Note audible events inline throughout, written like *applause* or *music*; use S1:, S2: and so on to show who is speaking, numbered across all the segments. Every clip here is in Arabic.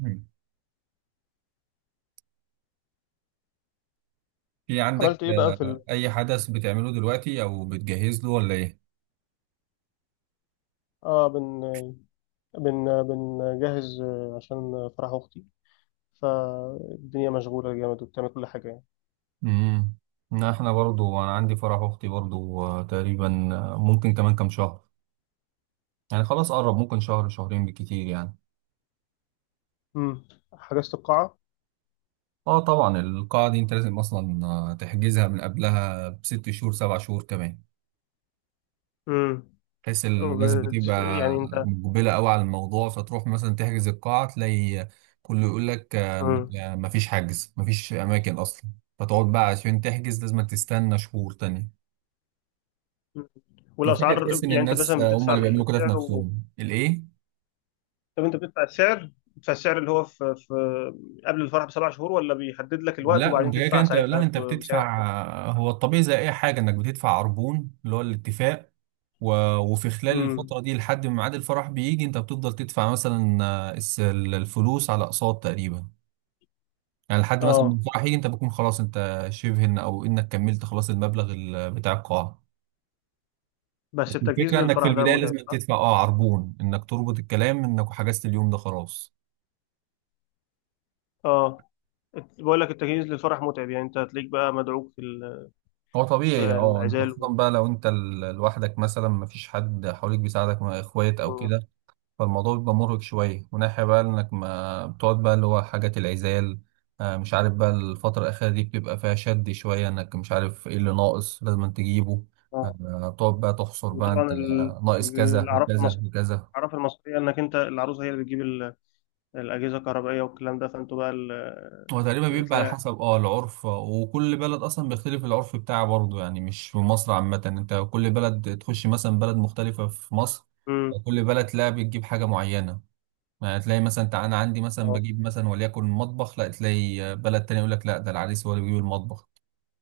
S1: مم. في عندك
S2: عملت ايه بقى
S1: أي حدث بتعمله دلوقتي أو بتجهز له ولا إيه؟
S2: اه بن بن بنجهز، عشان فرح اختي. فالدنيا مشغوله جامد وبتعمل كل حاجه يعني.
S1: امم لا، احنا برضو انا عندي فرح اختي برضو تقريبا ممكن كمان كام شهر. يعني خلاص قرب ممكن شهر شهرين بالكتير يعني.
S2: حجزت القاعه.
S1: اه طبعا القاعة دي أنت لازم أصلا تحجزها من قبلها بست شهور سبع شهور كمان،
S2: امم
S1: بحيث
S2: وب-
S1: الناس بتبقى
S2: يعني انت.
S1: مقبلة قوي على الموضوع، فتروح مثلا تحجز القاعة تلاقي كله يقول لك
S2: امم
S1: مفيش حجز مفيش أماكن أصلا، فتقعد بقى عشان تحجز لازم تستنى شهور تانية. وفجأة
S2: والاسعار
S1: تحس إن
S2: يعني انت
S1: الناس
S2: مثلا
S1: هم
S2: بتدفع
S1: اللي بيعملوا كده في
S2: السعر
S1: نفسهم الإيه؟
S2: طب انت بتدفع السعر، اللي هو في قبل الفرح بـ7 شهور، ولا بيحدد لك الوقت
S1: لا
S2: وبعدين
S1: انت كده كده
S2: تدفع
S1: انت
S2: ساعتها
S1: لا انت
S2: بسعر؟
S1: بتدفع، هو الطبيعي زي اي حاجه انك بتدفع عربون اللي هو الاتفاق و... وفي خلال
S2: امم
S1: الفتره دي لحد ما ميعاد الفرح بيجي انت بتفضل تدفع مثلا الفلوس على اقساط تقريبا. يعني لحد مثلا
S2: اه
S1: من فرحي انت بتكون خلاص انت شبه ان او انك كملت خلاص المبلغ بتاع القاعه. بس
S2: بس التجهيز
S1: الفكره انك في
S2: للفرح ده
S1: البدايه
S2: متعب،
S1: لازم
S2: صح؟
S1: تدفع اه عربون انك تربط الكلام انك حجزت اليوم ده خلاص.
S2: اه بقول لك التجهيز للفرح متعب. يعني انت هتلاقيك بقى مدعوك
S1: هو
S2: في
S1: طبيعي اه انت
S2: العزال
S1: خصوصا بقى لو انت لوحدك مثلا مفيش حد حواليك بيساعدك مع اخوات او كده. فالموضوع بيبقى مرهق شوية، وناحية بقى إنك ما بتقعد بقى اللي هو حاجة العزال. مش عارف بقى الفترة الأخيرة دي بتبقى فيها شد شوية إنك مش عارف إيه اللي ناقص لازم تجيبه.
S2: آه.
S1: بتقعد بقى تحصر بقى أنت
S2: وطبعا
S1: ناقص كذا
S2: الاعراف
S1: وكذا
S2: المصريه،
S1: وكذا.
S2: انك انت العروسه هي اللي بتجيب الاجهزه الكهربائيه والكلام ده، فانتوا بقى
S1: هو تقريبا بيبقى على
S2: تلاقي-
S1: حسب اه العرف، وكل بلد أصلا بيختلف العرف بتاعه برضه. يعني مش في مصر عامة، أنت كل بلد تخش مثلا بلد مختلفة في مصر
S2: مم.
S1: كل بلد تلاقي بتجيب حاجة معينة. ما تلاقي مثلا انا عندي مثلا
S2: اه
S1: بجيب مثلا وليكن مطبخ، لا تلاقي بلد تاني يقول لك لا ده العريس هو اللي بيجيب المطبخ.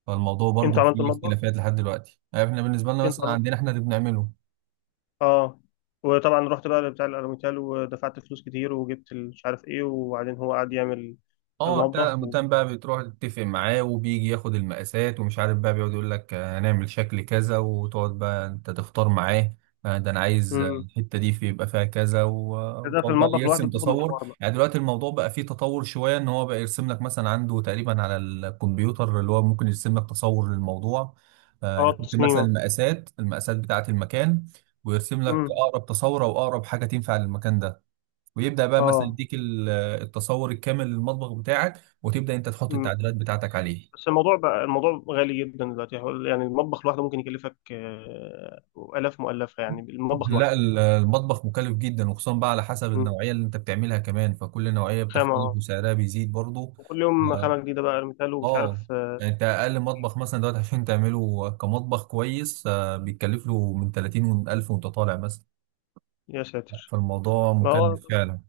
S1: فالموضوع برضو
S2: انتوا عملتوا
S1: فيه
S2: المطبخ.
S1: اختلافات لحد دلوقتي. يعني احنا بالنسبه لنا
S2: انتوا
S1: مثلا عندنا
S2: عملتوا
S1: احنا اللي بنعمله.
S2: اه. وطبعا رحت بقى بتاع الالوميتال ودفعت فلوس كتير، وجبت مش عارف ايه، وبعدين هو قعد يعمل
S1: اه بتاع
S2: المطبخ
S1: العمودان بقى بتروح تتفق معاه وبيجي ياخد المقاسات ومش عارف بقى بيقعد يقول لك هنعمل شكل كذا وتقعد بقى انت تختار معاه ده انا عايز
S2: مم.
S1: الحته دي في يبقى فيها كذا
S2: ده في
S1: وتقعد بقى
S2: المطبخ لوحده
S1: يرسم
S2: بتاخد
S1: تصور.
S2: مشوار بقى.
S1: يعني دلوقتي الموضوع بقى فيه تطور شويه ان هو بقى يرسم لك مثلا عنده تقريبا على الكمبيوتر اللي هو ممكن يرسم لك تصور للموضوع.
S2: اه
S1: يحط
S2: التصميم،
S1: مثلا المقاسات بتاعه المكان ويرسم لك
S2: مم.
S1: اقرب تصور او اقرب حاجه تنفع للمكان ده، ويبدا بقى مثلا
S2: اه،
S1: يديك التصور الكامل للمطبخ بتاعك وتبدا انت تحط
S2: مم.
S1: التعديلات بتاعتك عليه.
S2: بس الموضوع بقى، الموضوع غالي جدا دلوقتي. يعني المطبخ لوحده ممكن يكلفك، آلاف مؤلفة، يعني المطبخ
S1: لا
S2: لوحده.
S1: المطبخ مكلف جدا وخصوصا بقى على حسب
S2: مم.
S1: النوعيه اللي انت بتعملها كمان، فكل نوعيه
S2: خامة
S1: بتختلف
S2: آه.
S1: وسعرها بيزيد برضه.
S2: وكل يوم
S1: اه،
S2: خامة جديدة بقى مثال، ومش
S1: آه،
S2: عارف،
S1: يعني انت اقل مطبخ مثلا دلوقتي عشان تعمله كمطبخ كويس بيتكلف له من 30 ألف وانت طالع مثلا.
S2: يا ساتر.
S1: فالموضوع
S2: ما هو
S1: مكلف
S2: طب-
S1: فعلا.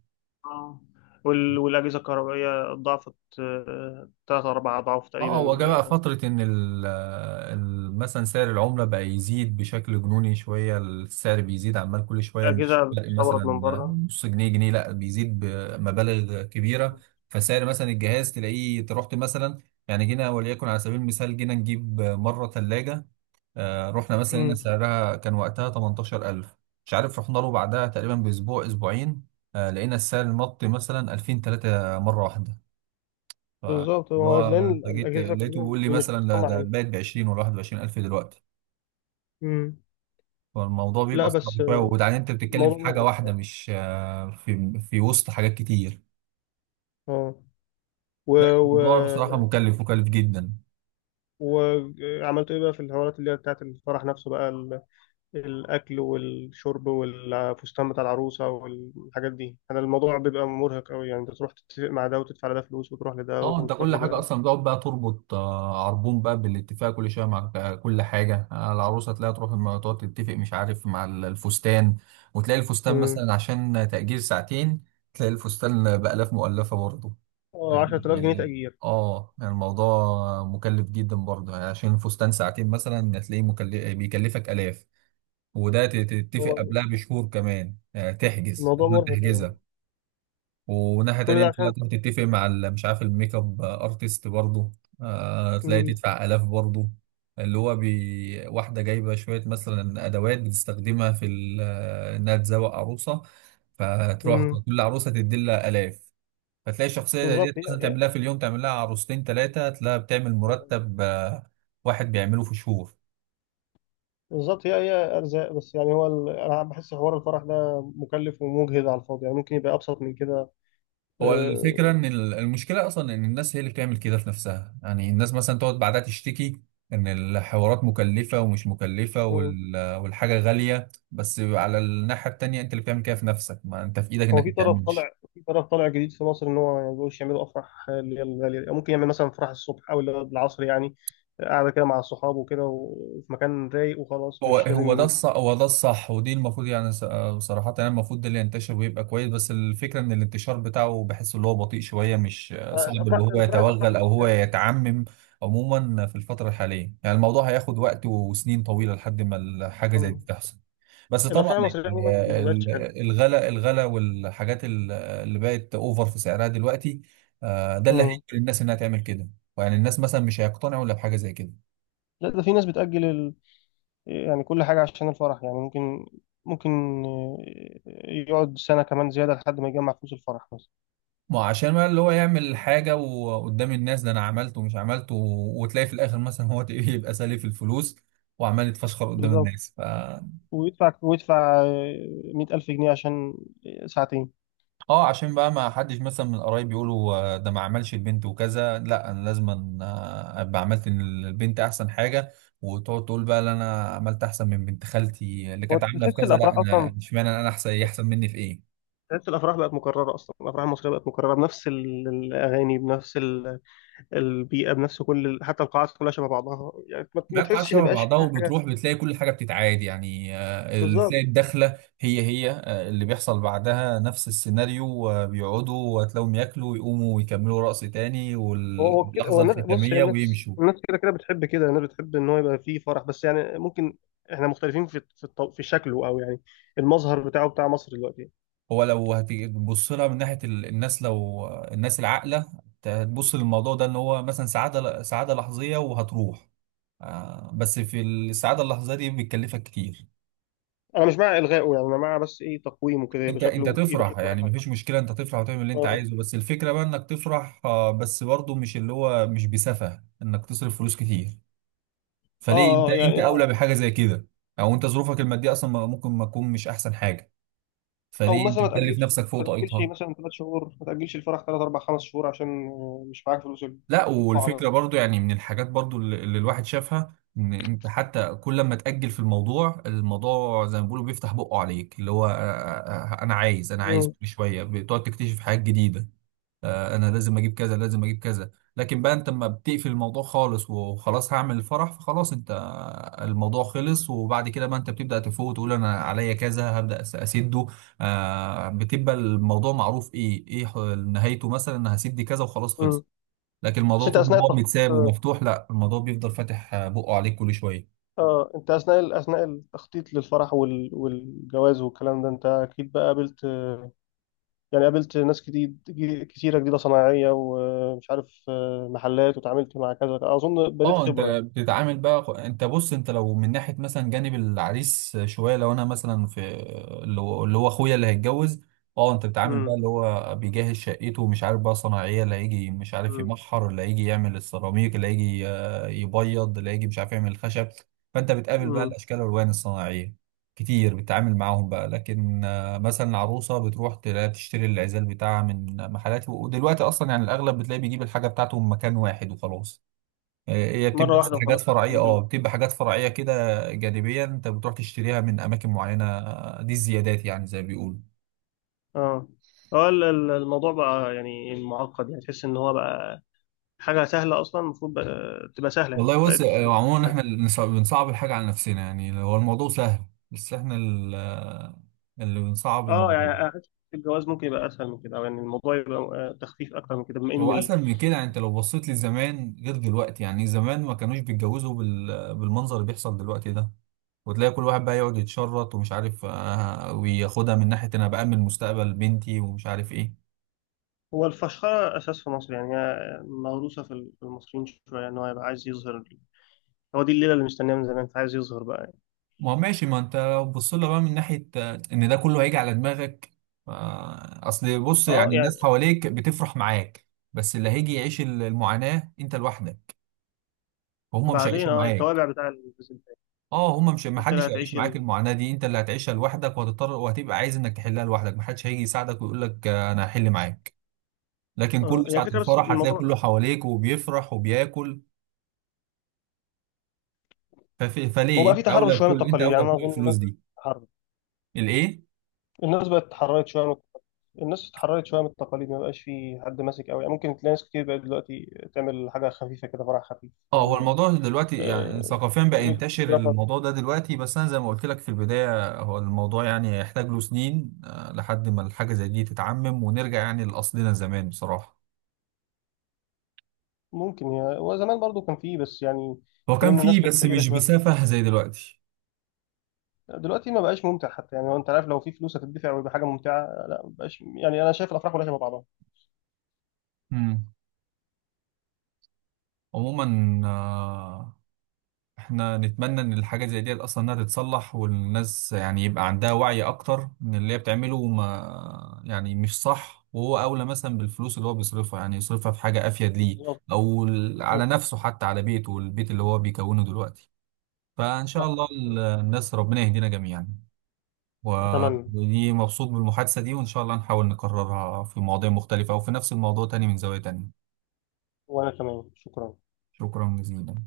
S2: آه. والأجهزة الكهربائية ضعفت، 3 4 أضعاف
S1: اه هو
S2: تقريبا،
S1: جه بقى فترة إن مثلا سعر العملة بقى يزيد بشكل جنوني شوية، السعر بيزيد عمال كل شوية، مش
S2: الأجهزة
S1: تلاقي مثلا
S2: بتستورد من بره.
S1: نص جنيه جنيه لا بيزيد بمبالغ كبيرة. فسعر مثلا الجهاز تلاقيه أنت رحت مثلا. يعني جينا وليكن على سبيل المثال جينا نجيب مرة ثلاجة، رحنا مثلا لقينا
S2: مم.
S1: سعرها كان وقتها 18,000. مش عارف رحنا له بعدها تقريبا بأسبوع أسبوعين لقينا السعر نط مثلا 2000 3 مرة واحدة.
S2: بالظبط،
S1: فاللي
S2: هو
S1: هو
S2: لأن
S1: انت جيت
S2: الأجهزة
S1: لقيته
S2: الكهربائية
S1: بيقول لي
S2: مش
S1: مثلا ده
S2: بتتصنع
S1: ده
S2: هنا.
S1: بقت ب 20 ولا 21 الف دلوقتي.
S2: مم.
S1: فالموضوع
S2: لا،
S1: بيبقى
S2: بس،
S1: صعب شويه، وبعدين انت بتتكلم
S2: الموضوع
S1: في حاجه
S2: مرعب.
S1: واحده مش في في وسط حاجات كتير.
S2: اه، و...
S1: لا الموضوع بصراحه مكلف جدا.
S2: وعملتوا ايه بقى في الحوارات اللي هي بتاعت الفرح نفسه بقى، الاكل والشرب والفستان بتاع العروسه والحاجات دي. انا الموضوع بيبقى مرهق قوي، يعني انت تروح تتفق مع ده وتدفع لده فلوس، وتروح لده
S1: اه انت
S2: وتروح
S1: كل حاجه
S2: لده.
S1: اصلا بتقعد بقى تربط عربون بقى بالاتفاق كل شويه مع كل حاجه العروسه تلاقيها تروح تقعد تتفق مش عارف مع الفستان. وتلاقي الفستان
S2: امم
S1: مثلا عشان تأجير ساعتين تلاقي الفستان بآلاف مؤلفه برضه.
S2: اه، 10,000 جنيه
S1: يعني
S2: تأجير.
S1: اه يعني الموضوع مكلف جدا برضه، يعني عشان الفستان ساعتين مثلا هتلاقيه مكلف بيكلفك آلاف. وده تتفق
S2: هو
S1: قبلها بشهور كمان، يعني تحجز
S2: الموضوع
S1: لازم
S2: مرهق قوي،
S1: تحجزها. وناحية
S2: كل
S1: تانية
S2: ده
S1: تلاقي
S2: عشان.
S1: تروح تتفق مع مش عارف الميك اب ارتست برضه تلاقي
S2: امم
S1: تدفع آلاف برضه. اللي هو بي... واحدة جايبة شوية مثلا أدوات بتستخدمها في إنها تزوق عروسة، فتروح
S2: امم
S1: كل عروسة تدي لها آلاف. فتلاقي الشخصية زي ديت
S2: بالظبط.
S1: مثلا تعملها في اليوم تعملها عروستين ثلاثة، تلاقيها بتعمل
S2: ما شاء الله.
S1: مرتب واحد بيعمله في شهور.
S2: بالظبط، هي ارزاق. بس يعني، انا بحس حوار الفرح ده مكلف ومجهد على الفاضي، يعني ممكن يبقى ابسط من كده.
S1: هو الفكرة
S2: آه،
S1: إن المشكلة أصلا إن الناس هي اللي بتعمل كده في نفسها. يعني الناس مثلا تقعد بعدها تشتكي إن الحوارات مكلفة ومش مكلفة والحاجة غالية، بس على الناحية التانية أنت اللي بتعمل كده في نفسك، ما أنت في إيدك
S2: هو
S1: إنك
S2: في
S1: ما
S2: طرف
S1: تعملش.
S2: طالع، جديد في مصر، ان هو ما يقولش يعملوا افراح اللي هي الغاليه دي. ممكن يعمل مثلا فرح الصبح او اللي هو العصر، يعني قاعده كده مع الصحاب وكده وفي مكان رايق وخلاص،
S1: هو
S2: مش
S1: هو
S2: لازم
S1: ده
S2: يبقى.
S1: الصح هو ده الصح ودي المفروض يعني صراحة يعني المفروض ده اللي ينتشر ويبقى كويس. بس الفكرة ان الانتشار بتاعه بحس اللي هو بطيء شوية، مش صعب اللي
S2: الافراح
S1: هو
S2: بصراحه، الافراح
S1: يتوغل او هو
S2: المصريه.
S1: يتعمم. عموما في الفترة الحالية يعني الموضوع هياخد وقت وسنين طويلة لحد ما الحاجة زي
S2: آه،
S1: دي تحصل. بس طبعا
S2: الافراح
S1: يعني
S2: المصريه عموما ما بقتش حلوه.
S1: الغلا والحاجات اللي بقت اوفر في سعرها دلوقتي ده اللي هيجبر
S2: مم.
S1: الناس انها تعمل كده. يعني الناس مثلا مش هيقتنعوا الا بحاجة زي كده.
S2: لا، ده في ناس بتاجل يعني كل حاجه عشان الفرح، يعني ممكن، ممكن آه، يقعد سنه كمان زياده لحد ما يجمع فلوس الفرح مثلا.
S1: ما هو عشان بقى اللي هو يعمل حاجة وقدام الناس ده أنا عملته ومش عملته، وتلاقي في الآخر مثلا هو *laughs* تلاقيه يبقى سالي في الفلوس وعمال يتفشخر قدام
S2: بالظبط.
S1: الناس ف
S2: ويدفع ويدفع 100,000 جنيه عشان ساعتين.
S1: اه عشان بقى ما حدش مثلا من القرايب يقولوا ده ما عملش البنت وكذا، لا أنا لازم أبقى عملت البنت أحسن حاجة. وتقعد تقول بقى لا أنا عملت أحسن من بنت خالتي اللي
S2: هو
S1: كانت عاملة في
S2: تحس
S1: كذا، لا
S2: الافراح اصلا
S1: أنا اشمعنى، أنا أحسن، هي أحسن مني في إيه.
S2: تحس الافراح بقت مكرره اصلا. الافراح المصريه بقت مكرره بنفس الاغاني، بنفس البيئه، بنفس كل حتى القاعات كلها شبه بعضها، يعني ما
S1: مواقع
S2: تحسش ان
S1: شبه
S2: بقاش
S1: بعضها،
S2: فيها حاجه.
S1: وبتروح بتلاقي كل حاجه بتتعاد، يعني
S2: بالظبط.
S1: تلاقي الدخله هي هي اللي بيحصل بعدها نفس السيناريو بيقعدوا وتلاقيهم ياكلوا ويقوموا ويكملوا رقص تاني
S2: هو كده. هو
S1: واللحظه
S2: الناس، بص، هي
S1: الختاميه
S2: الناس،
S1: ويمشوا.
S2: كده كده بتحب كده. الناس بتحب ان هو يبقى فيه فرح، بس يعني ممكن احنا مختلفين في في شكله، او يعني المظهر بتاعه، بتاع مصر دلوقتي.
S1: هو لو هتبص لها من ناحيه الناس لو الناس العاقله هتبص للموضوع ده ان هو مثلا سعاده سعاده لحظيه وهتروح، بس في السعاده اللحظيه دي بتكلفك كتير.
S2: انا مش مع الغائه، يعني انا مع بس ايه، تقويمه كده، يبقى
S1: انت
S2: شكله،
S1: تفرح يعني
S2: اخف.
S1: مفيش مشكله انت تفرح وتعمل اللي انت
S2: اه،
S1: عايزه، بس الفكره بقى انك تفرح بس برضه مش اللي هو مش بسفه انك تصرف فلوس كتير.
S2: اه،
S1: فليه انت انت
S2: يعني،
S1: اولى بحاجه زي كده. او انت ظروفك الماديه اصلا ممكن ما تكون مش احسن حاجه،
S2: او
S1: فليه انت
S2: مثلا
S1: تكلف نفسك
S2: ما
S1: فوق
S2: تاجلش
S1: طاقتها.
S2: مثلا 3 شهور، ما تاجلش الفرح ثلاث اربع خمس شهور عشان، مش معاك فلوس.
S1: لا
S2: القاعه
S1: والفكره
S2: مثلا.
S1: برضه يعني من الحاجات برضه اللي الواحد شافها ان انت حتى كل ما تاجل في الموضوع، الموضوع زي ما بيقولوا بيفتح بقه عليك اللي هو انا عايز
S2: مم.
S1: كل شويه بتقعد تكتشف حاجات جديده انا لازم اجيب كذا لازم اجيب كذا. لكن بقى انت لما بتقفل الموضوع خالص وخلاص هعمل الفرح فخلاص انت الموضوع خلص، وبعد كده بقى انت بتبدأ تفوق وتقول انا عليا كذا هبدأ اسده. آه بتبقى الموضوع معروف ايه نهايته، مثلا انا هسد دي كذا وخلاص
S2: مم.
S1: خلص. لكن
S2: بس
S1: الموضوع
S2: انت
S1: طول
S2: اثناء
S1: ما هو
S2: التخطيط،
S1: متساب
S2: اه،
S1: ومفتوح لا الموضوع بيفضل فاتح بقه عليك كل شوية.
S2: انت اثناء، التخطيط للفرح وال والجواز والكلام ده، انت اكيد بقى قابلت، يعني قابلت ناس كتيره جديده صناعيه، ومش عارف، محلات، وتعاملت مع كذا. اظن بنيت
S1: اه انت
S2: خبره يعني.
S1: بتتعامل بقى، انت بص انت لو من ناحيه مثلا جانب العريس شويه، لو انا مثلا في اللي هو اخويا اللي هيتجوز. اه انت بتتعامل بقى
S2: مم.
S1: اللي هو بيجهز شقته، ومش عارف بقى صناعيه اللي هيجي مش عارف
S2: مم.
S1: يمحر، اللي هيجي يعمل السيراميك، اللي هيجي يبيض، اللي هيجي مش عارف يعمل الخشب. فانت بتقابل بقى
S2: مم.
S1: الاشكال والالوان الصناعيه كتير بتتعامل معاهم بقى. لكن مثلا العروسه بتروح تلاقي تشتري العزال بتاعها من محلات، ودلوقتي اصلا يعني الاغلب بتلاقي بيجيب الحاجه بتاعته من مكان واحد وخلاص. هي
S2: مره
S1: بتبقى بس
S2: واحده
S1: حاجات
S2: وخلاص
S1: فرعية،
S2: بتجيب
S1: اه بتبقى حاجات فرعية كده جانبية انت بتروح تشتريها من اماكن معينة، دي الزيادات يعني زي ما بيقولوا.
S2: اه، هو الموضوع بقى يعني معقد، يعني تحس ان هو بقى حاجة سهلة أصلا، المفروض تبقى سهلة، يعني
S1: والله بص،
S2: بقت.
S1: عموما احنا اللي بنصعب الحاجة على نفسنا، يعني هو الموضوع سهل، بس احنا اللي بنصعب
S2: اه،
S1: الموضوع.
S2: يعني أحس الجواز ممكن يبقى اسهل من كده، او يعني الموضوع يبقى، تخفيف اكتر من كده، بما ان
S1: هو اسهل من كده، يعني انت لو بصيت لزمان غير دلوقتي، يعني زمان ما كانوش بيتجوزوا بالمنظر اللي بيحصل دلوقتي ده. وتلاقي كل واحد بقى يقعد يتشرط ومش عارف وياخدها من ناحية انا بأمن مستقبل بنتي ومش عارف ايه.
S2: هو الفشخره اساس في مصر، يعني هي موروثه في المصريين شويه، ان هو يبقى عايز يظهر. هو دي الليله اللي مستنيها من زمان، فعايز يظهر بقى يعني.
S1: ما هو ماشي ما انت لو بص لها بقى من ناحية ان ده كله هيجي على دماغك، اصل بص
S2: اه،
S1: يعني الناس
S2: يعني
S1: حواليك بتفرح معاك، بس اللي هيجي يعيش المعاناة انت لوحدك وهم مش
S2: بعدين،
S1: هيعيشوا معاك.
S2: التوابع بتاع
S1: اه هم مش، ما
S2: انت اللي
S1: حدش هيعيش
S2: هتعيش
S1: معاك المعاناة دي، انت اللي هتعيشها لوحدك وهتضطر وهتبقى عايز انك تحلها لوحدك، ما حدش هيجي يساعدك ويقول لك انا هحل معاك. لكن
S2: اه،
S1: كله
S2: يعني
S1: ساعة
S2: الفكره، بس
S1: الفرح هتلاقي كله
S2: الموضوع.
S1: حواليك وبيفرح وبياكل.
S2: هو
S1: فليه
S2: بقى فيه
S1: انت
S2: تحرر
S1: اولى
S2: شويه من
S1: بكل انت
S2: التقاليد،
S1: اولى
S2: يعني انا
S1: بكل
S2: اظن
S1: الفلوس
S2: الناس بقت
S1: دي.
S2: تتحرر.
S1: الايه؟
S2: الناس بقت اتحررت شويه، من التقاليد. ما بقاش في حد ماسك قوي، يعني ممكن تلاقي ناس كتير بقت دلوقتي تعمل حاجه خفيفه كده، فرح خفيف.
S1: اه هو الموضوع دلوقتي يعني
S2: آه،
S1: ثقافيا بقى ينتشر
S2: آه،
S1: الموضوع ده دلوقتي، بس انا زي ما قلت لك في البدايه هو الموضوع يعني يحتاج له سنين لحد ما الحاجه زي دي تتعمم ونرجع يعني لاصلنا زمان بصراحه.
S2: ممكن، يعني، وزمان برضو كان فيه، بس يعني
S1: هو كان
S2: كمان الناس
S1: فيه
S2: كانت
S1: بس
S2: فقيره
S1: مش
S2: شويه.
S1: بسفه زي دلوقتي.
S2: دلوقتي ما بقاش ممتع حتى، يعني هو انت عارف، لو في فلوس هتدفع ويبقى حاجه ممتعه، لا، ما بقاش. يعني انا شايف الافراح كلها شبه بعضها.
S1: امم عموما احنا نتمنى ان الحاجة زي دي اصلا انها تتصلح، والناس يعني يبقى عندها وعي اكتر ان اللي هي بتعمله ما يعني مش صح، وهو اولى مثلا بالفلوس اللي هو بيصرفها، يعني يصرفها في حاجة افيد ليه
S2: بالظبط.
S1: او على
S2: بالظبط.
S1: نفسه حتى على بيته والبيت اللي هو بيكونه دلوقتي. فان شاء
S2: صح.
S1: الله الناس ربنا يهدينا جميعا. و-
S2: اتمنى.
S1: ودي مبسوط بالمحادثة دي، وان شاء الله نحاول نكررها في مواضيع مختلفة او في نفس الموضوع تاني من زاوية تانية.
S2: وانا كمان، شكرا.
S1: شكرا جزيلا.